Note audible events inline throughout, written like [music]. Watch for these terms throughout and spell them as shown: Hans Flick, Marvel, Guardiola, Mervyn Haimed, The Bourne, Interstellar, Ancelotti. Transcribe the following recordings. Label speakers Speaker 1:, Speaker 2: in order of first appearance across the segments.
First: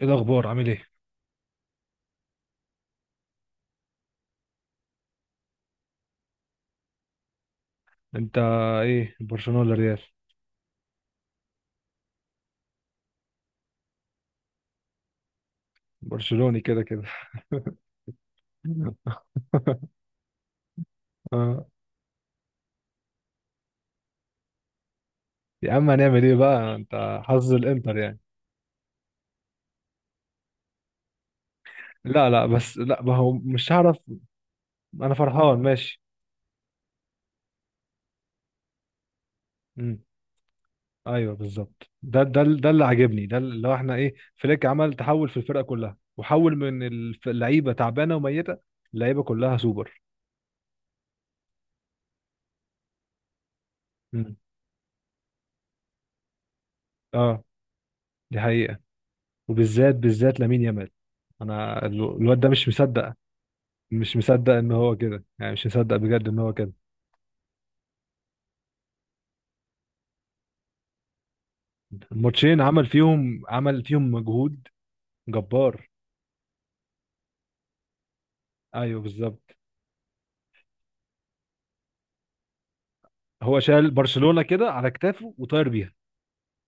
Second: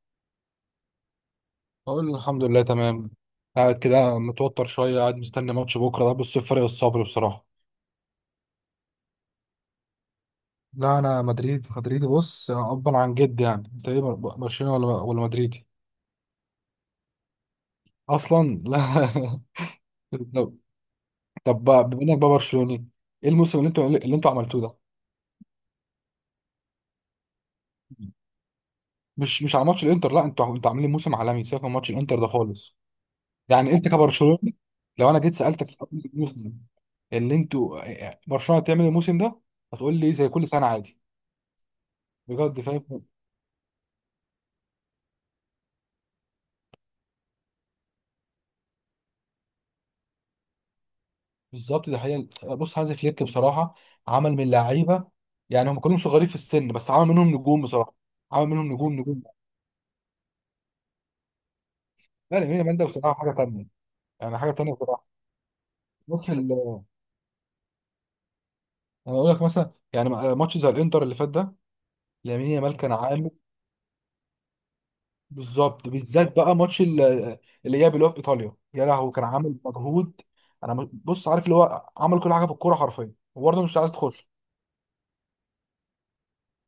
Speaker 1: ايه الاخبار؟ عامل ايه؟
Speaker 2: بقول له الحمد لله تمام. قاعد كده متوتر شوية، قاعد مستني ماتش بكرة ده. بص فرق الصبر بصراحة.
Speaker 1: انت ايه، برشلونه ولا ريال؟
Speaker 2: لا أنا مدريد مدريدي. بص أبا عن جد، يعني أنت إيه برشلوني ولا مدريدي؟
Speaker 1: برشلوني كده كده.
Speaker 2: أصلا لا.
Speaker 1: [laughs]
Speaker 2: [laughs] طب. طب
Speaker 1: آه.
Speaker 2: بقى بما إنك بقى برشلوني، إيه الموسم اللي أنتوا عملتوه ده؟
Speaker 1: يا عم هنعمل ايه بقى؟ انت حظ الانتر يعني.
Speaker 2: مش على ماتش الانتر، لا انتوا عاملين موسم عالمي، سيبك من ماتش الانتر ده
Speaker 1: لا لا،
Speaker 2: خالص.
Speaker 1: بس لا ما هو
Speaker 2: يعني
Speaker 1: مش
Speaker 2: انت
Speaker 1: هعرف.
Speaker 2: كبرشلوني، لو
Speaker 1: انا
Speaker 2: انا جيت
Speaker 1: فرحان
Speaker 2: سالتك قبل
Speaker 1: ماشي.
Speaker 2: الموسم اللي انتوا إيه، إيه، برشلونه هتعمل الموسم ده، هتقول
Speaker 1: امم
Speaker 2: لي زي كل سنه عادي.
Speaker 1: ايوه بالظبط، ده
Speaker 2: بجد
Speaker 1: اللي
Speaker 2: فاهم.
Speaker 1: عاجبني، ده اللي هو احنا ايه فليك عمل تحول في الفرقه كلها، وحول من اللعيبه تعبانه وميته. اللعيبه كلها سوبر.
Speaker 2: بالظبط ده حقيقة. بص هانز فليك بصراحة عمل
Speaker 1: امم
Speaker 2: من لعيبة، يعني هم كلهم صغيرين في السن بس عمل منهم
Speaker 1: اه
Speaker 2: نجوم بصراحة.
Speaker 1: دي
Speaker 2: عمل منهم
Speaker 1: حقيقه.
Speaker 2: نجوم نجوم.
Speaker 1: وبالذات لامين يامال. انا
Speaker 2: لا
Speaker 1: الواد
Speaker 2: لا
Speaker 1: ده
Speaker 2: يمين
Speaker 1: مش
Speaker 2: يامال ده
Speaker 1: مصدق.
Speaker 2: بصراحة حاجة تانية.
Speaker 1: مش
Speaker 2: يعني حاجة
Speaker 1: مصدق ان
Speaker 2: تانية
Speaker 1: هو
Speaker 2: بصراحة.
Speaker 1: كده، يعني مش مصدق بجد
Speaker 2: ماتش
Speaker 1: ان
Speaker 2: ال
Speaker 1: هو كده.
Speaker 2: أنا أقول لك مثلا، يعني ماتش زي الإنتر اللي فات ده. يمين
Speaker 1: الماتشين
Speaker 2: يامال كان عامل.
Speaker 1: عمل فيهم مجهود
Speaker 2: بالظبط،
Speaker 1: جبار.
Speaker 2: بالذات بقى الإياب اللي هو في إيطاليا، يا
Speaker 1: ايوه
Speaker 2: لهوي كان
Speaker 1: بالظبط،
Speaker 2: عامل مجهود. بص عارف اللي هو عمل كل حاجة في الكورة حرفيا،
Speaker 1: هو
Speaker 2: وبرضه مش
Speaker 1: شال
Speaker 2: عايز تخش.
Speaker 1: برشلونة كده على كتافه وطاير بيها.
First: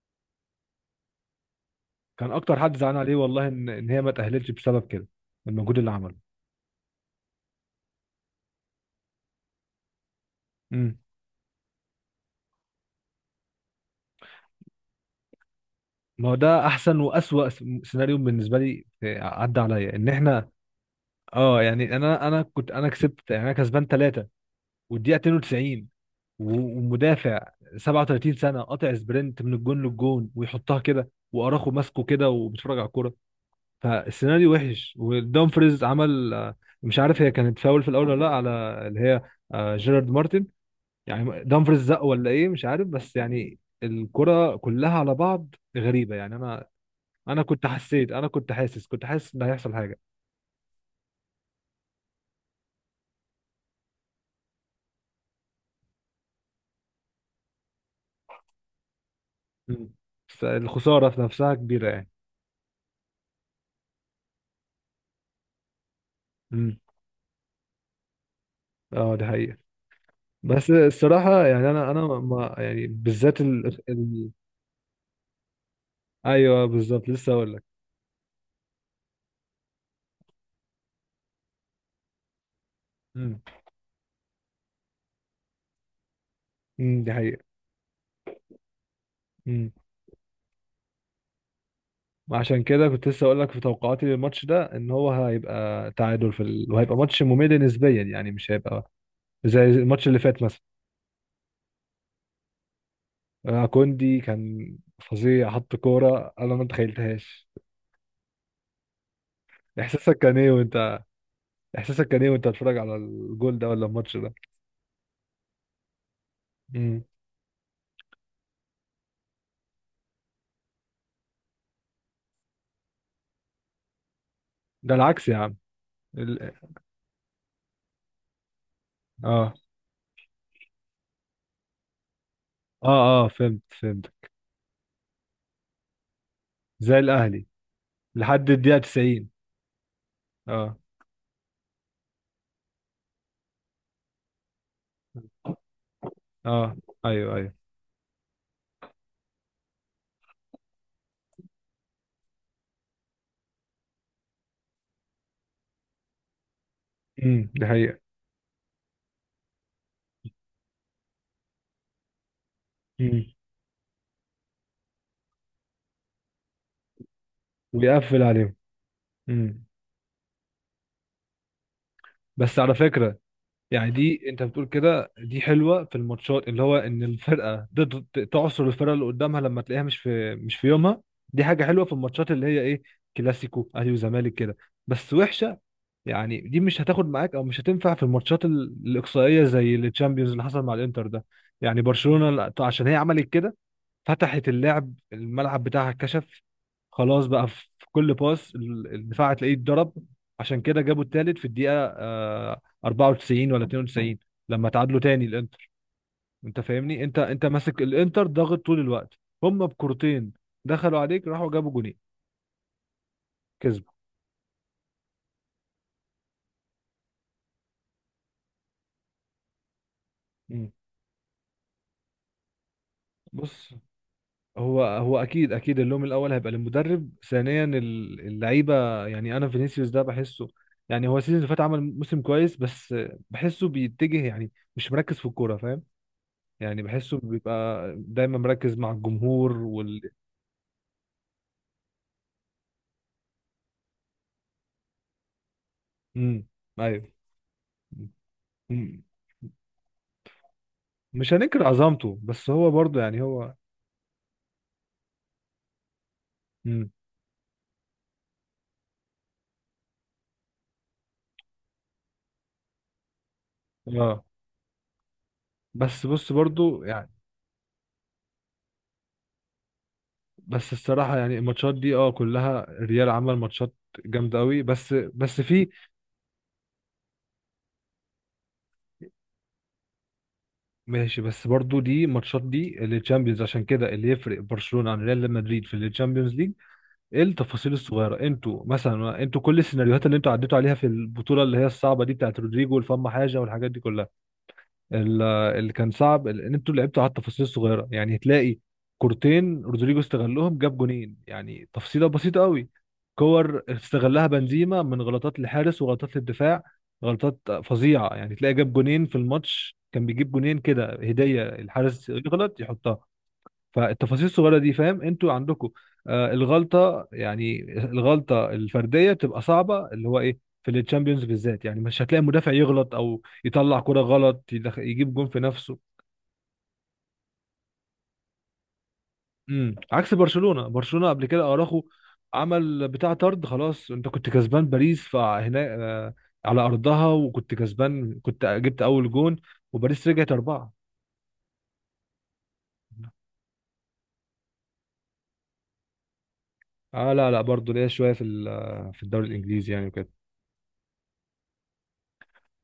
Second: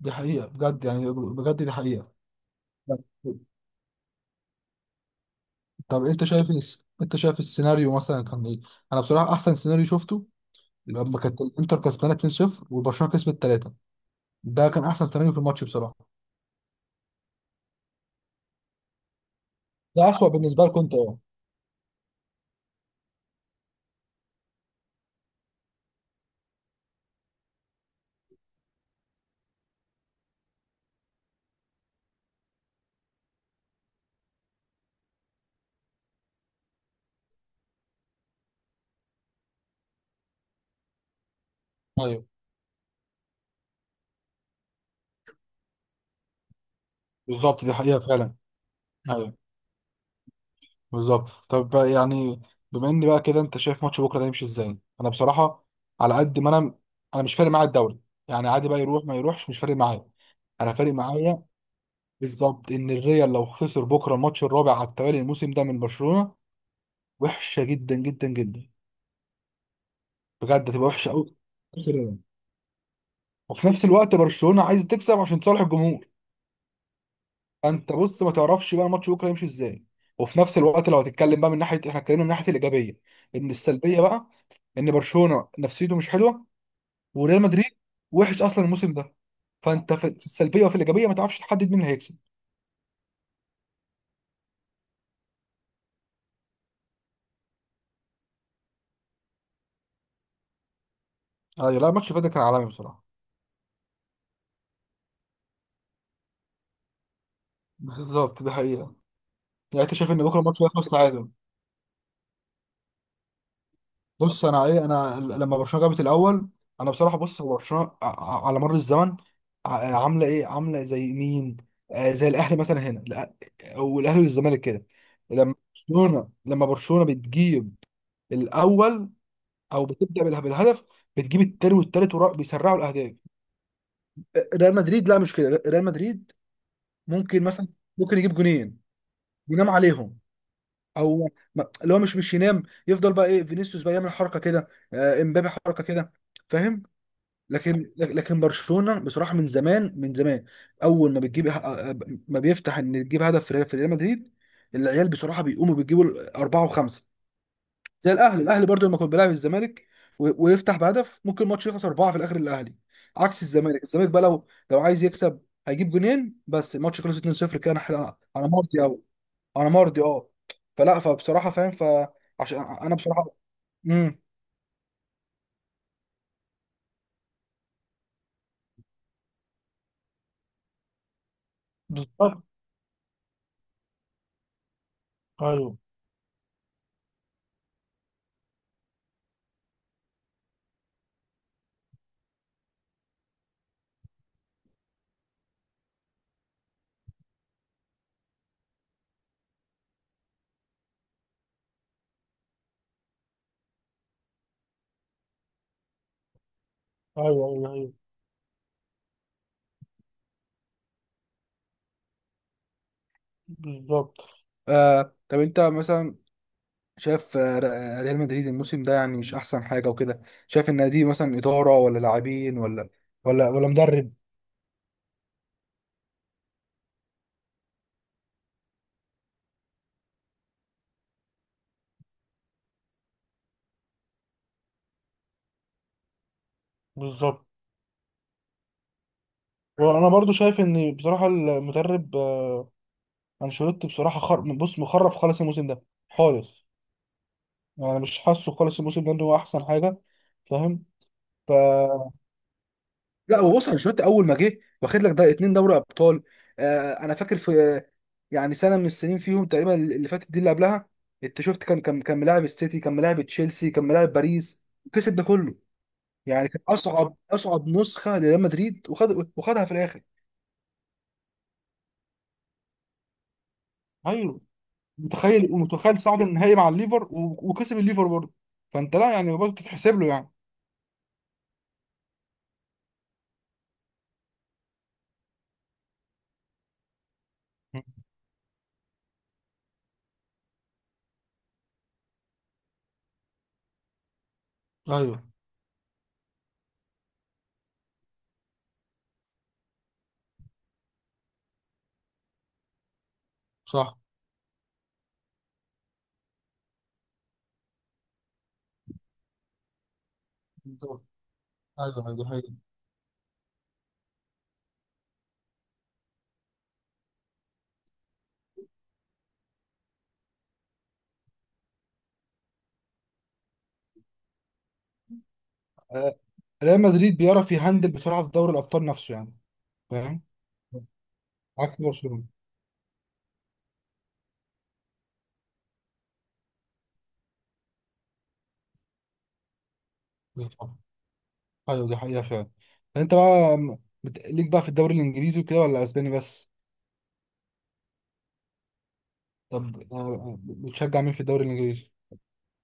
Speaker 2: دي حقيقة بجد، يعني بجد دي
Speaker 1: كان اكتر حد زعلان عليه
Speaker 2: حقيقة.
Speaker 1: والله، ان هي ما تأهلتش بسبب كده، المجهود اللي
Speaker 2: طب
Speaker 1: عمله.
Speaker 2: انت شايف انت شايف السيناريو مثلا كان ايه؟ انا بصراحه احسن سيناريو شفته
Speaker 1: امم
Speaker 2: لما كانت الانتر كسبانه 2-0 وبرشلونه كسبت 3، ده كان احسن سيناريو في الماتش بصراحه.
Speaker 1: ما هو ده احسن واسوأ سيناريو بالنسبة لي، عدى عليا ان
Speaker 2: ده اسوأ
Speaker 1: احنا
Speaker 2: بالنسبه لكم، انت اه.
Speaker 1: اه يعني انا كنت، انا كسبت يعني انا كسبان 3، والدقيقة 92، و- ومدافع 37 سنه قاطع سبرنت من الجون للجون، ويحطها كده واراخو ماسكه كده وبيتفرج على الكوره. فالسيناريو وحش، ودومفريز عمل مش عارف هي كانت فاول في الاول ولا لا، على اللي هي جيرارد مارتن، يعني دومفريز زق
Speaker 2: ايوه
Speaker 1: ولا ايه مش عارف، بس يعني الكرة كلها على بعض غريبة. يعني انا
Speaker 2: بالظبط،
Speaker 1: كنت
Speaker 2: دي حقيقه
Speaker 1: حسيت، انا
Speaker 2: فعلا.
Speaker 1: كنت
Speaker 2: ايوه
Speaker 1: حاسس ان هيحصل حاجة.
Speaker 2: بالظبط. طب بقى يعني بما ان بقى كده، انت شايف ماتش بكره ده يمشي ازاي؟ انا بصراحه، على قد ما انا، انا مش فارق معايا الدوري. يعني عادي بقى يروح ما يروحش، مش فارق
Speaker 1: مم.
Speaker 2: معايا.
Speaker 1: بس
Speaker 2: انا فارق
Speaker 1: الخسارة في
Speaker 2: معايا
Speaker 1: نفسها كبيرة يعني.
Speaker 2: بالظبط ان الريال لو خسر بكره الماتش الرابع على التوالي الموسم ده من برشلونه،
Speaker 1: مم.
Speaker 2: وحشه جدا جدا جدا.
Speaker 1: اه دي حقيقة. بس
Speaker 2: بجد هتبقى وحشه قوي.
Speaker 1: الصراحة يعني أنا ما يعني، بالذات
Speaker 2: وفي نفس الوقت برشلونه عايز تكسب عشان تصالح الجمهور.
Speaker 1: أيوه بالظبط لسه أقول لك.
Speaker 2: انت بص ما تعرفش بقى الماتش بكره يمشي ازاي. وفي نفس الوقت لو هتتكلم بقى من ناحيه، احنا اتكلمنا من ناحيه الايجابيه،
Speaker 1: امم
Speaker 2: ان السلبيه بقى، ان برشلونه نفسيته مش حلوه
Speaker 1: دي حقيقة.
Speaker 2: وريال مدريد وحش اصلا الموسم ده.
Speaker 1: امم
Speaker 2: فانت في السلبيه وفي الايجابيه ما تعرفش تحدد مين اللي هيكسب.
Speaker 1: عشان كده كنت لسه أقول لك في توقعاتي للماتش ده، إن هو هيبقى تعادل في وهيبقى ماتش ممل نسبيا، يعني مش هيبقى زي الماتش اللي فات مثلا.
Speaker 2: ايوه، لا الماتش اللي فات ده كان عالمي بصراحه.
Speaker 1: كوندي كان فظيع، حط كورة أنا ما تخيلتهاش.
Speaker 2: بالظبط ده حقيقه. يعني انت شايف ان
Speaker 1: إحساسك كان
Speaker 2: بكره
Speaker 1: إيه
Speaker 2: الماتش هيخلص
Speaker 1: وأنت
Speaker 2: تعادل.
Speaker 1: إحساسك كان إيه وأنت بتتفرج على الجول ده ولا الماتش ده؟
Speaker 2: بص انا ايه، انا لما برشلونه جابت الاول، انا
Speaker 1: امم
Speaker 2: بصراحه بص هو برشلونه على مر الزمن عامله ايه، عامله زي مين، آه زي الاهلي مثلا هنا والاهلي والزمالك كده.
Speaker 1: ده العكس يا
Speaker 2: لما
Speaker 1: عم.
Speaker 2: برشلونه
Speaker 1: ال...
Speaker 2: بتجيب الاول
Speaker 1: آه
Speaker 2: او بتبدا بالهدف، بتجيب التاني والتالت بيسرعوا
Speaker 1: آه
Speaker 2: الاهداف.
Speaker 1: آه، فهمت فهمت.
Speaker 2: ريال مدريد لا مش كده. ريال مدريد
Speaker 1: زي
Speaker 2: ممكن
Speaker 1: الأهلي.
Speaker 2: مثلا، ممكن يجيب
Speaker 1: لحد
Speaker 2: جونين
Speaker 1: الدقيقة 90.
Speaker 2: ينام عليهم،
Speaker 1: اه
Speaker 2: او اللي هو مش ينام، يفضل بقى ايه فينيسيوس بقى يعمل حركه كده، امبابي حركه كده،
Speaker 1: اه،
Speaker 2: فاهم.
Speaker 1: ايوه ايوه.
Speaker 2: لكن برشلونه بصراحه، من زمان اول ما بتجيب، ما بيفتح ان تجيب هدف في ريال مدريد، العيال بصراحه بيقوموا بيجيبوا اربعه وخمسه.
Speaker 1: دي حقيقة.
Speaker 2: زي الاهلي، الاهلي برضو لما كان بيلعب الزمالك ويفتح بهدف، ممكن الماتش يخلص اربعه في الاخر الاهلي.
Speaker 1: امم
Speaker 2: عكس الزمالك، الزمالك بقى لو عايز يكسب، هيجيب جونين بس الماتش خلص 2-0. كان احنا انا
Speaker 1: ويقفل
Speaker 2: انا
Speaker 1: عليهم.
Speaker 2: مرضي قوي.
Speaker 1: امم
Speaker 2: انا مرضي اه. فلا فبصراحه فاهم.
Speaker 1: بس
Speaker 2: فعشان
Speaker 1: على
Speaker 2: انا
Speaker 1: فكرة،
Speaker 2: بصراحه،
Speaker 1: يعني
Speaker 2: امم،
Speaker 1: دي انت بتقول كده دي حلوة في الماتشات، اللي هو ان الفرقة تقدر تعصر الفرقة اللي قدامها لما تلاقيها مش في يومها. دي حاجة حلوة في الماتشات
Speaker 2: بالظبط.
Speaker 1: اللي هي ايه، كلاسيكو اهلي وزمالك كده. بس وحشة،
Speaker 2: ايوه
Speaker 1: يعني دي مش هتاخد معاك او مش هتنفع في الماتشات الإقصائية زي التشامبيونز اللي حصل مع الانتر ده. يعني برشلونة عشان هي عملت كده، فتحت الملعب بتاعها اتكشف. خلاص بقى في كل باس الدفاع هتلاقيه اتضرب. عشان كده جابوا التالت في الدقيقة 94 ولا 92، لما تعادلوا تاني الانتر. انت فاهمني، انت
Speaker 2: ايوه ايوه,
Speaker 1: ماسك
Speaker 2: أيوة.
Speaker 1: الانتر ضاغط طول الوقت. هم بكورتين دخلوا عليك، راحوا جابوا جونين، كسبوا.
Speaker 2: بالظبط. آه طب انت مثلا شايف، ريال مدريد الموسم ده يعني مش احسن حاجه وكده.
Speaker 1: مم.
Speaker 2: شايف ان دي مثلا اداره ولا لاعبين ولا
Speaker 1: بص،
Speaker 2: مدرب؟
Speaker 1: هو اكيد اكيد اللوم الاول هيبقى للمدرب، ثانيا اللعيبه، يعني انا فينيسيوس ده بحسه، يعني هو السيزون اللي فات عمل موسم كويس، بس بحسه بيتجه يعني مش مركز في الكوره، فاهم؟ يعني بحسه
Speaker 2: بالظبط.
Speaker 1: بيبقى دايما مركز مع الجمهور
Speaker 2: وانا
Speaker 1: وال.
Speaker 2: برضو شايف ان بصراحه المدرب انشيلوتي بصراحه بص مخرف خالص الموسم ده
Speaker 1: امم
Speaker 2: خالص.
Speaker 1: ايوه.
Speaker 2: يعني مش حاسه خالص
Speaker 1: مم.
Speaker 2: الموسم ده ان هو احسن حاجه،
Speaker 1: مش هننكر
Speaker 2: فاهم.
Speaker 1: عظمته، بس هو برضه يعني
Speaker 2: لا هو
Speaker 1: هو.
Speaker 2: بص، انشيلوتي اول ما جه واخد لك ده اتنين دوري ابطال.
Speaker 1: امم
Speaker 2: آه انا فاكر في، يعني سنه من السنين فيهم تقريبا اللي فاتت دي اللي قبلها، انت شفت كان ملاعب السيتي، كان ملاعب تشيلسي، كان ملاعب
Speaker 1: اه.
Speaker 2: باريس، كسب ده كله.
Speaker 1: بس بص
Speaker 2: يعني كان
Speaker 1: برضه يعني،
Speaker 2: اصعب نسخه لريال مدريد، وخدها في الاخر.
Speaker 1: بس الصراحه يعني الماتشات دي اه كلها الريال عمل ماتشات جامده
Speaker 2: ايوه
Speaker 1: قوي، بس
Speaker 2: متخيل،
Speaker 1: في.
Speaker 2: ومتخيل صعد النهائي مع الليفر وكسب الليفر برضه. فانت لا يعني برضه تتحسب له يعني.
Speaker 1: ماشي، بس برضو دي ماتشات دي للتشامبيونز، عشان كده اللي يفرق برشلونة عن ريال مدريد في التشامبيونز ليج التفاصيل الصغيرة. انتوا كل السيناريوهات اللي انتوا عديتوا عليها في البطولة اللي هي الصعبة دي بتاعت رودريجو والفم حاجة والحاجات دي كلها.
Speaker 2: ايوه
Speaker 1: ال- اللي كان صعب ان انتوا لعبتوا على التفاصيل الصغيره، يعني تلاقي كورتين رودريجو استغلهم، جاب جونين، يعني تفصيله بسيطه قوي. كور
Speaker 2: صح.
Speaker 1: استغلها بنزيما من غلطات الحارس وغلطات الدفاع، غلطات فظيعه يعني، تلاقي جاب جونين في الماتش، كان بيجيب جونين كده
Speaker 2: بالظبط.
Speaker 1: هديه،
Speaker 2: ايوه
Speaker 1: الحارس
Speaker 2: ايوه دي حقيقة.
Speaker 1: يغلط يحطها. فالتفاصيل الصغيره دي فاهم انتوا عندكم، آه الغلطه، الفرديه بتبقى صعبه، اللي هو ايه في التشامبيونز بالذات. يعني مش هتلاقي مدافع يغلط او يطلع كرة غلط يجيب جون في نفسه.
Speaker 2: آه، ريال مدريد بيعرف يهندل بسرعه في دوري الابطال نفسه يعني.
Speaker 1: عكس
Speaker 2: فاهم،
Speaker 1: برشلونه، قبل كده
Speaker 2: عكس
Speaker 1: اراخو
Speaker 2: برشلونة.
Speaker 1: عمل بتاع طرد، خلاص انت كنت كسبان باريس فهنا آه، على ارضها، وكنت كسبان، كنت جبت اول جون، وباريس رجعت 4.
Speaker 2: بالظبط ايوه، دي حقيقة فعلا. انت بقى ليك بقى في الدوري الانجليزي وكده، ولا اسباني بس؟
Speaker 1: اه لا لا، برضه ليا شويه في في الدوري الانجليزي يعني
Speaker 2: طب
Speaker 1: وكده.
Speaker 2: بتشجع مين في الدوري الانجليزي؟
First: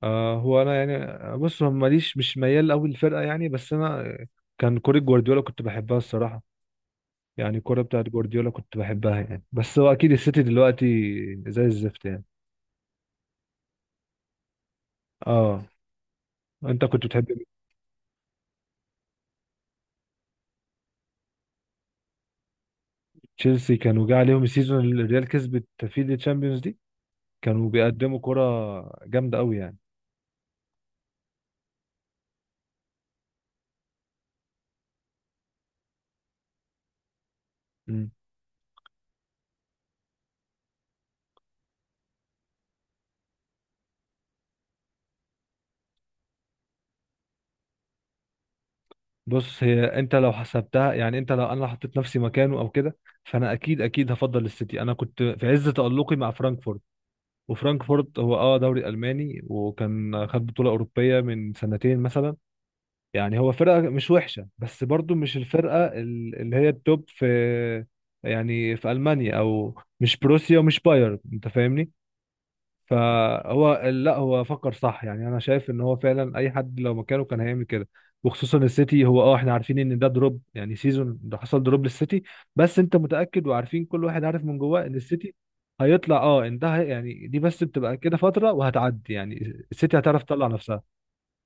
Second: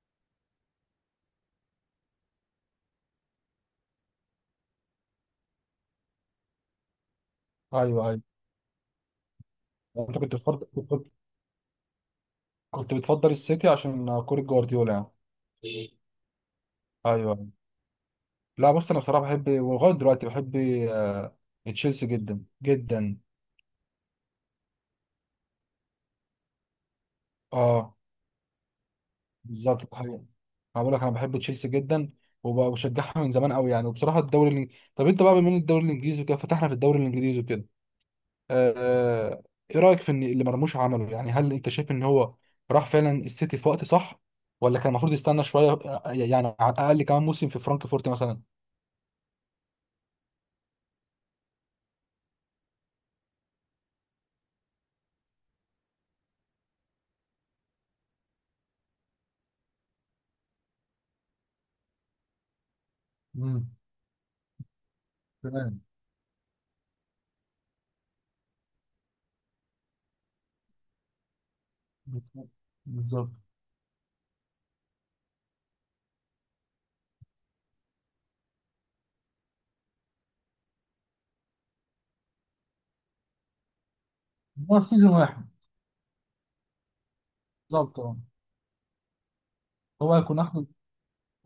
Speaker 1: آه هو انا يعني بص، هو ماليش، مش ميال قوي للفرقه يعني، بس انا كان كوره جوارديولا كنت بحبها الصراحه، يعني الكوره بتاعت
Speaker 2: ايوه ايوه.
Speaker 1: جوارديولا كنت بحبها يعني، بس هو اكيد
Speaker 2: انت كنت
Speaker 1: السيتي
Speaker 2: بتفضل
Speaker 1: دلوقتي
Speaker 2: كنت
Speaker 1: زي الزفت يعني.
Speaker 2: كنت بتفضل السيتي عشان كورة جوارديولا يعني.
Speaker 1: اه،
Speaker 2: ايوه
Speaker 1: انت كنت بتحب مين؟
Speaker 2: أيوة. لا بص، انا بصراحه بحب ولغايه دلوقتي بحب، آه، تشيلسي جدا جدا.
Speaker 1: تشيلسي كانوا جه عليهم السيزون اللي الريال كسبت فيه الشامبيونز دي، كانوا
Speaker 2: اه
Speaker 1: بيقدموا كوره جامده قوي يعني.
Speaker 2: بالظبط ده حقيقي. انا بقول لك انا بحب تشيلسي جدا وبشجعها من زمان قوي يعني. وبصراحه طب انت بقى بما ان الدوري الانجليزي وكده، فتحنا في الدوري الانجليزي وكده،
Speaker 1: مم.
Speaker 2: آه، ايه رايك في ان اللي مرموش عمله؟ يعني هل انت شايف ان هو راح فعلا السيتي في وقت صح، ولا كان المفروض يستنى شويه، يعني على الاقل كمان موسم في فرانكفورت مثلا؟
Speaker 1: بص، هي انت لو حسبتها يعني، انت لو انا لو حطيت نفسي مكانه او كده، فانا اكيد اكيد هفضل السيتي. انا كنت في عز تألقي مع فرانكفورت، وفرانكفورت هو اه دوري الماني، وكان خد بطوله اوروبيه من سنتين مثلا. يعني هو
Speaker 2: امم.
Speaker 1: فرقه مش وحشه، بس برضو مش
Speaker 2: تمام.
Speaker 1: الفرقه اللي هي التوب في يعني في المانيا، او مش بروسيا ومش بايرن، انت فاهمني.
Speaker 2: بالظبط. بالظبط.
Speaker 1: فهو لا هو فكر صح، يعني انا شايف ان هو فعلا اي حد لو مكانه كان هيعمل كده. وخصوصا السيتي، هو اه احنا عارفين ان ده دروب، يعني سيزون ده حصل دروب للسيتي، بس انت متاكد وعارفين كل واحد عارف من
Speaker 2: هو
Speaker 1: جواه ان
Speaker 2: سيزون
Speaker 1: السيتي
Speaker 2: واحد.
Speaker 1: هيطلع. اه ان ده يعني دي بس بتبقى
Speaker 2: بالظبط
Speaker 1: كده
Speaker 2: اه.
Speaker 1: فتره وهتعدي يعني، السيتي
Speaker 2: هو
Speaker 1: هتعرف
Speaker 2: هيكون
Speaker 1: تطلع
Speaker 2: اخر
Speaker 1: نفسها.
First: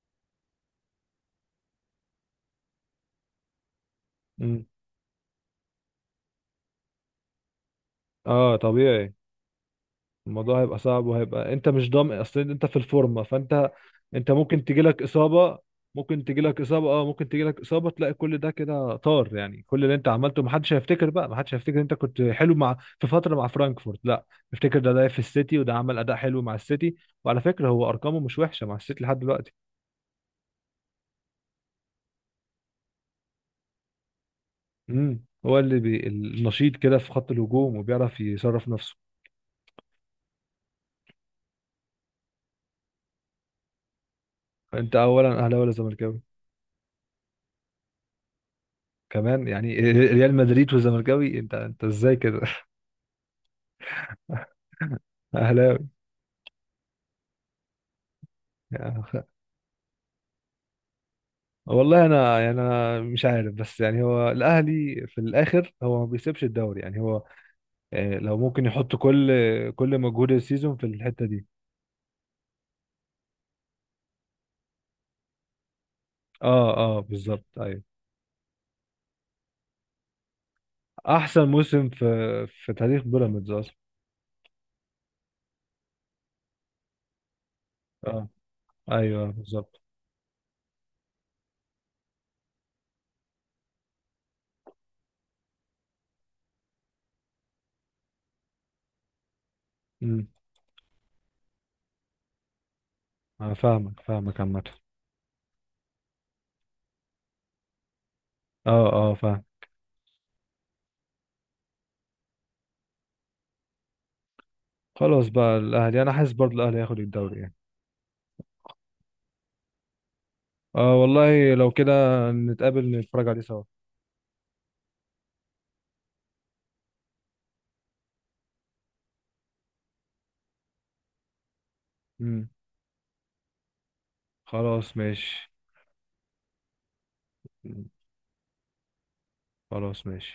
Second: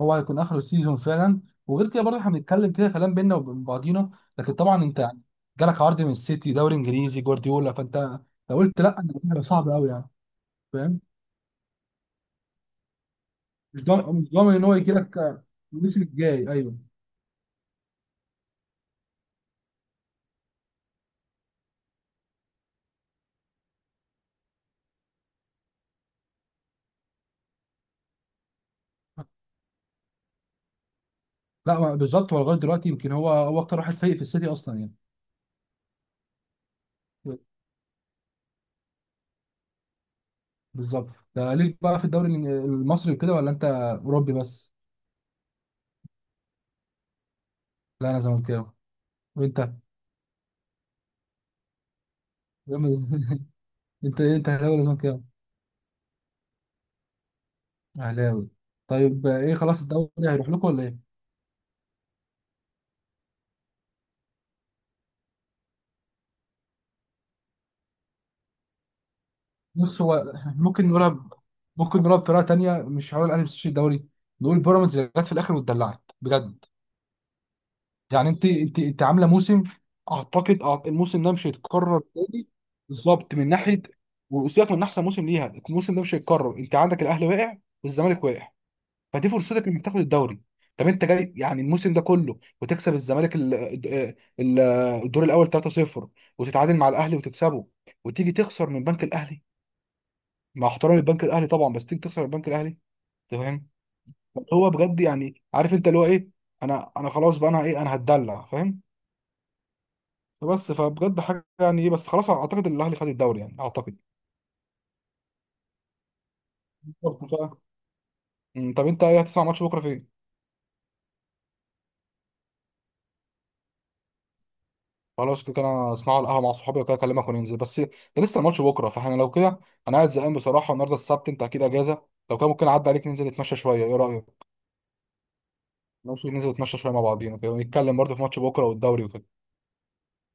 Speaker 2: هو هيكون اخر سيزون فعلا. وغير كده برضه احنا بنتكلم كده كلام بينا وبين بعضينا، لكن
Speaker 1: امم
Speaker 2: طبعا انت يعني جالك عرض من السيتي، دوري انجليزي، جوارديولا، فانت
Speaker 1: اه
Speaker 2: لو قلت لا انا
Speaker 1: طبيعي،
Speaker 2: هيبقى صعب قوي يعني.
Speaker 1: الموضوع هيبقى
Speaker 2: فاهم.
Speaker 1: صعب، وهيبقى انت مش ضامن اصلا انت في الفورمه، فانت
Speaker 2: مش ضامن مش
Speaker 1: انت
Speaker 2: ضامن
Speaker 1: ممكن
Speaker 2: ان هو يجي
Speaker 1: تجيلك
Speaker 2: لك
Speaker 1: اصابه،
Speaker 2: الموسم
Speaker 1: ممكن
Speaker 2: الجاي،
Speaker 1: تجيلك
Speaker 2: ايوه.
Speaker 1: اصابه، اه ممكن تجيلك اصابه تلاقي كل ده كده طار، يعني كل اللي انت عملته محدش هيفتكر بقى، محدش هيفتكر انت كنت حلو مع في فتره مع فرانكفورت، لا افتكر ده في السيتي، وده عمل اداء حلو مع السيتي، وعلى فكره هو ارقامه مش وحشه مع السيتي لحد دلوقتي.
Speaker 2: لا هو بالظبط، هو لغايه دلوقتي يمكن هو اكتر واحد فايق في السيتي اصلا يعني.
Speaker 1: هو اللي النشيط كده في خط الهجوم، وبيعرف يصرف نفسه.
Speaker 2: بالظبط ده ليك بقى في الدوري المصري وكده، ولا انت اوروبي بس؟
Speaker 1: فانت اولا اهلاوي ولا زملكاوي؟
Speaker 2: لا انا زملكاوي.
Speaker 1: كمان
Speaker 2: وانت؟
Speaker 1: يعني، ريال مدريد وزملكاوي، انت ازاي كده؟
Speaker 2: جامد. [laughs] انت ايه، انت اهلاوي ولا زملكاوي؟
Speaker 1: [laughs] اهلاوي.
Speaker 2: اهلاوي. طيب ايه، خلاص الدوري هيروح لكم ولا ايه؟
Speaker 1: والله انا يعني، انا مش عارف، بس يعني هو الاهلي في الاخر هو ما بيسيبش الدوري يعني، هو لو ممكن يحط كل
Speaker 2: بص
Speaker 1: مجهود
Speaker 2: هو
Speaker 1: السيزون في
Speaker 2: ممكن
Speaker 1: الحتة دي.
Speaker 2: ممكن نقولها بطريقه تانيه، مش هقول الاهلي بس الدوري، نقول بيراميدز اللي جت في الاخر واتدلعت بجد.
Speaker 1: اه اه بالظبط، ايوه.
Speaker 2: يعني انت عامله موسم، اعتقد الموسم ده
Speaker 1: احسن
Speaker 2: مش
Speaker 1: موسم
Speaker 2: هيتكرر
Speaker 1: في
Speaker 2: تاني.
Speaker 1: تاريخ
Speaker 2: بالظبط من
Speaker 1: بيراميدز اصلا.
Speaker 2: ناحيه، وسيبك من احسن موسم ليها، الموسم ده مش هيتكرر، انت عندك الاهلي واقع والزمالك
Speaker 1: اه
Speaker 2: واقع،
Speaker 1: ايوه
Speaker 2: فدي فرصتك
Speaker 1: بالظبط.
Speaker 2: انك تاخد الدوري. طب انت جاي يعني الموسم ده كله وتكسب الزمالك ال- الدور الاول 3-0، وتتعادل مع الاهلي وتكسبه، وتيجي تخسر من بنك الاهلي،
Speaker 1: امم
Speaker 2: مع احترامي البنك الاهلي طبعا، بس تيجي تخسر من بنك الاهلي.
Speaker 1: انا
Speaker 2: تمام.
Speaker 1: فاهمك فاهمك عامة.
Speaker 2: هو بجد يعني عارف انت اللي هو ايه. انا خلاص بقى، انا ايه، انا هتدلع فاهم.
Speaker 1: اه اه فاهم.
Speaker 2: بس فبجد حاجه يعني ايه، بس خلاص اعتقد الاهلي خد الدوري يعني اعتقد.
Speaker 1: خلاص بقى الاهلي، انا حاسس برضه الاهلي هياخد
Speaker 2: بالظبط
Speaker 1: الدوري يعني.
Speaker 2: بقى. مم، طب انت ايه، هتسمع ماتش بكره فين؟
Speaker 1: اه والله لو كده، نتقابل نتفرج عليه سوا.
Speaker 2: خلاص كده، انا اسمعه على القهوه مع صحابي وكده، اكلمك وننزل، بس ده لسه الماتش بكره، فاحنا لو كده، انا قاعد زهقان بصراحه، النهارده السبت انت اكيد اجازه، لو
Speaker 1: امم
Speaker 2: كان ممكن اعدي عليك ننزل نتمشى شويه، ايه رايك؟
Speaker 1: خلاص ماشي.
Speaker 2: ماشي، ننزل نتمشى شويه مع بعضينا كده،
Speaker 1: مم.
Speaker 2: ونتكلم برضه في ماتش بكره والدوري وكده.
Speaker 1: خلاص ماشي.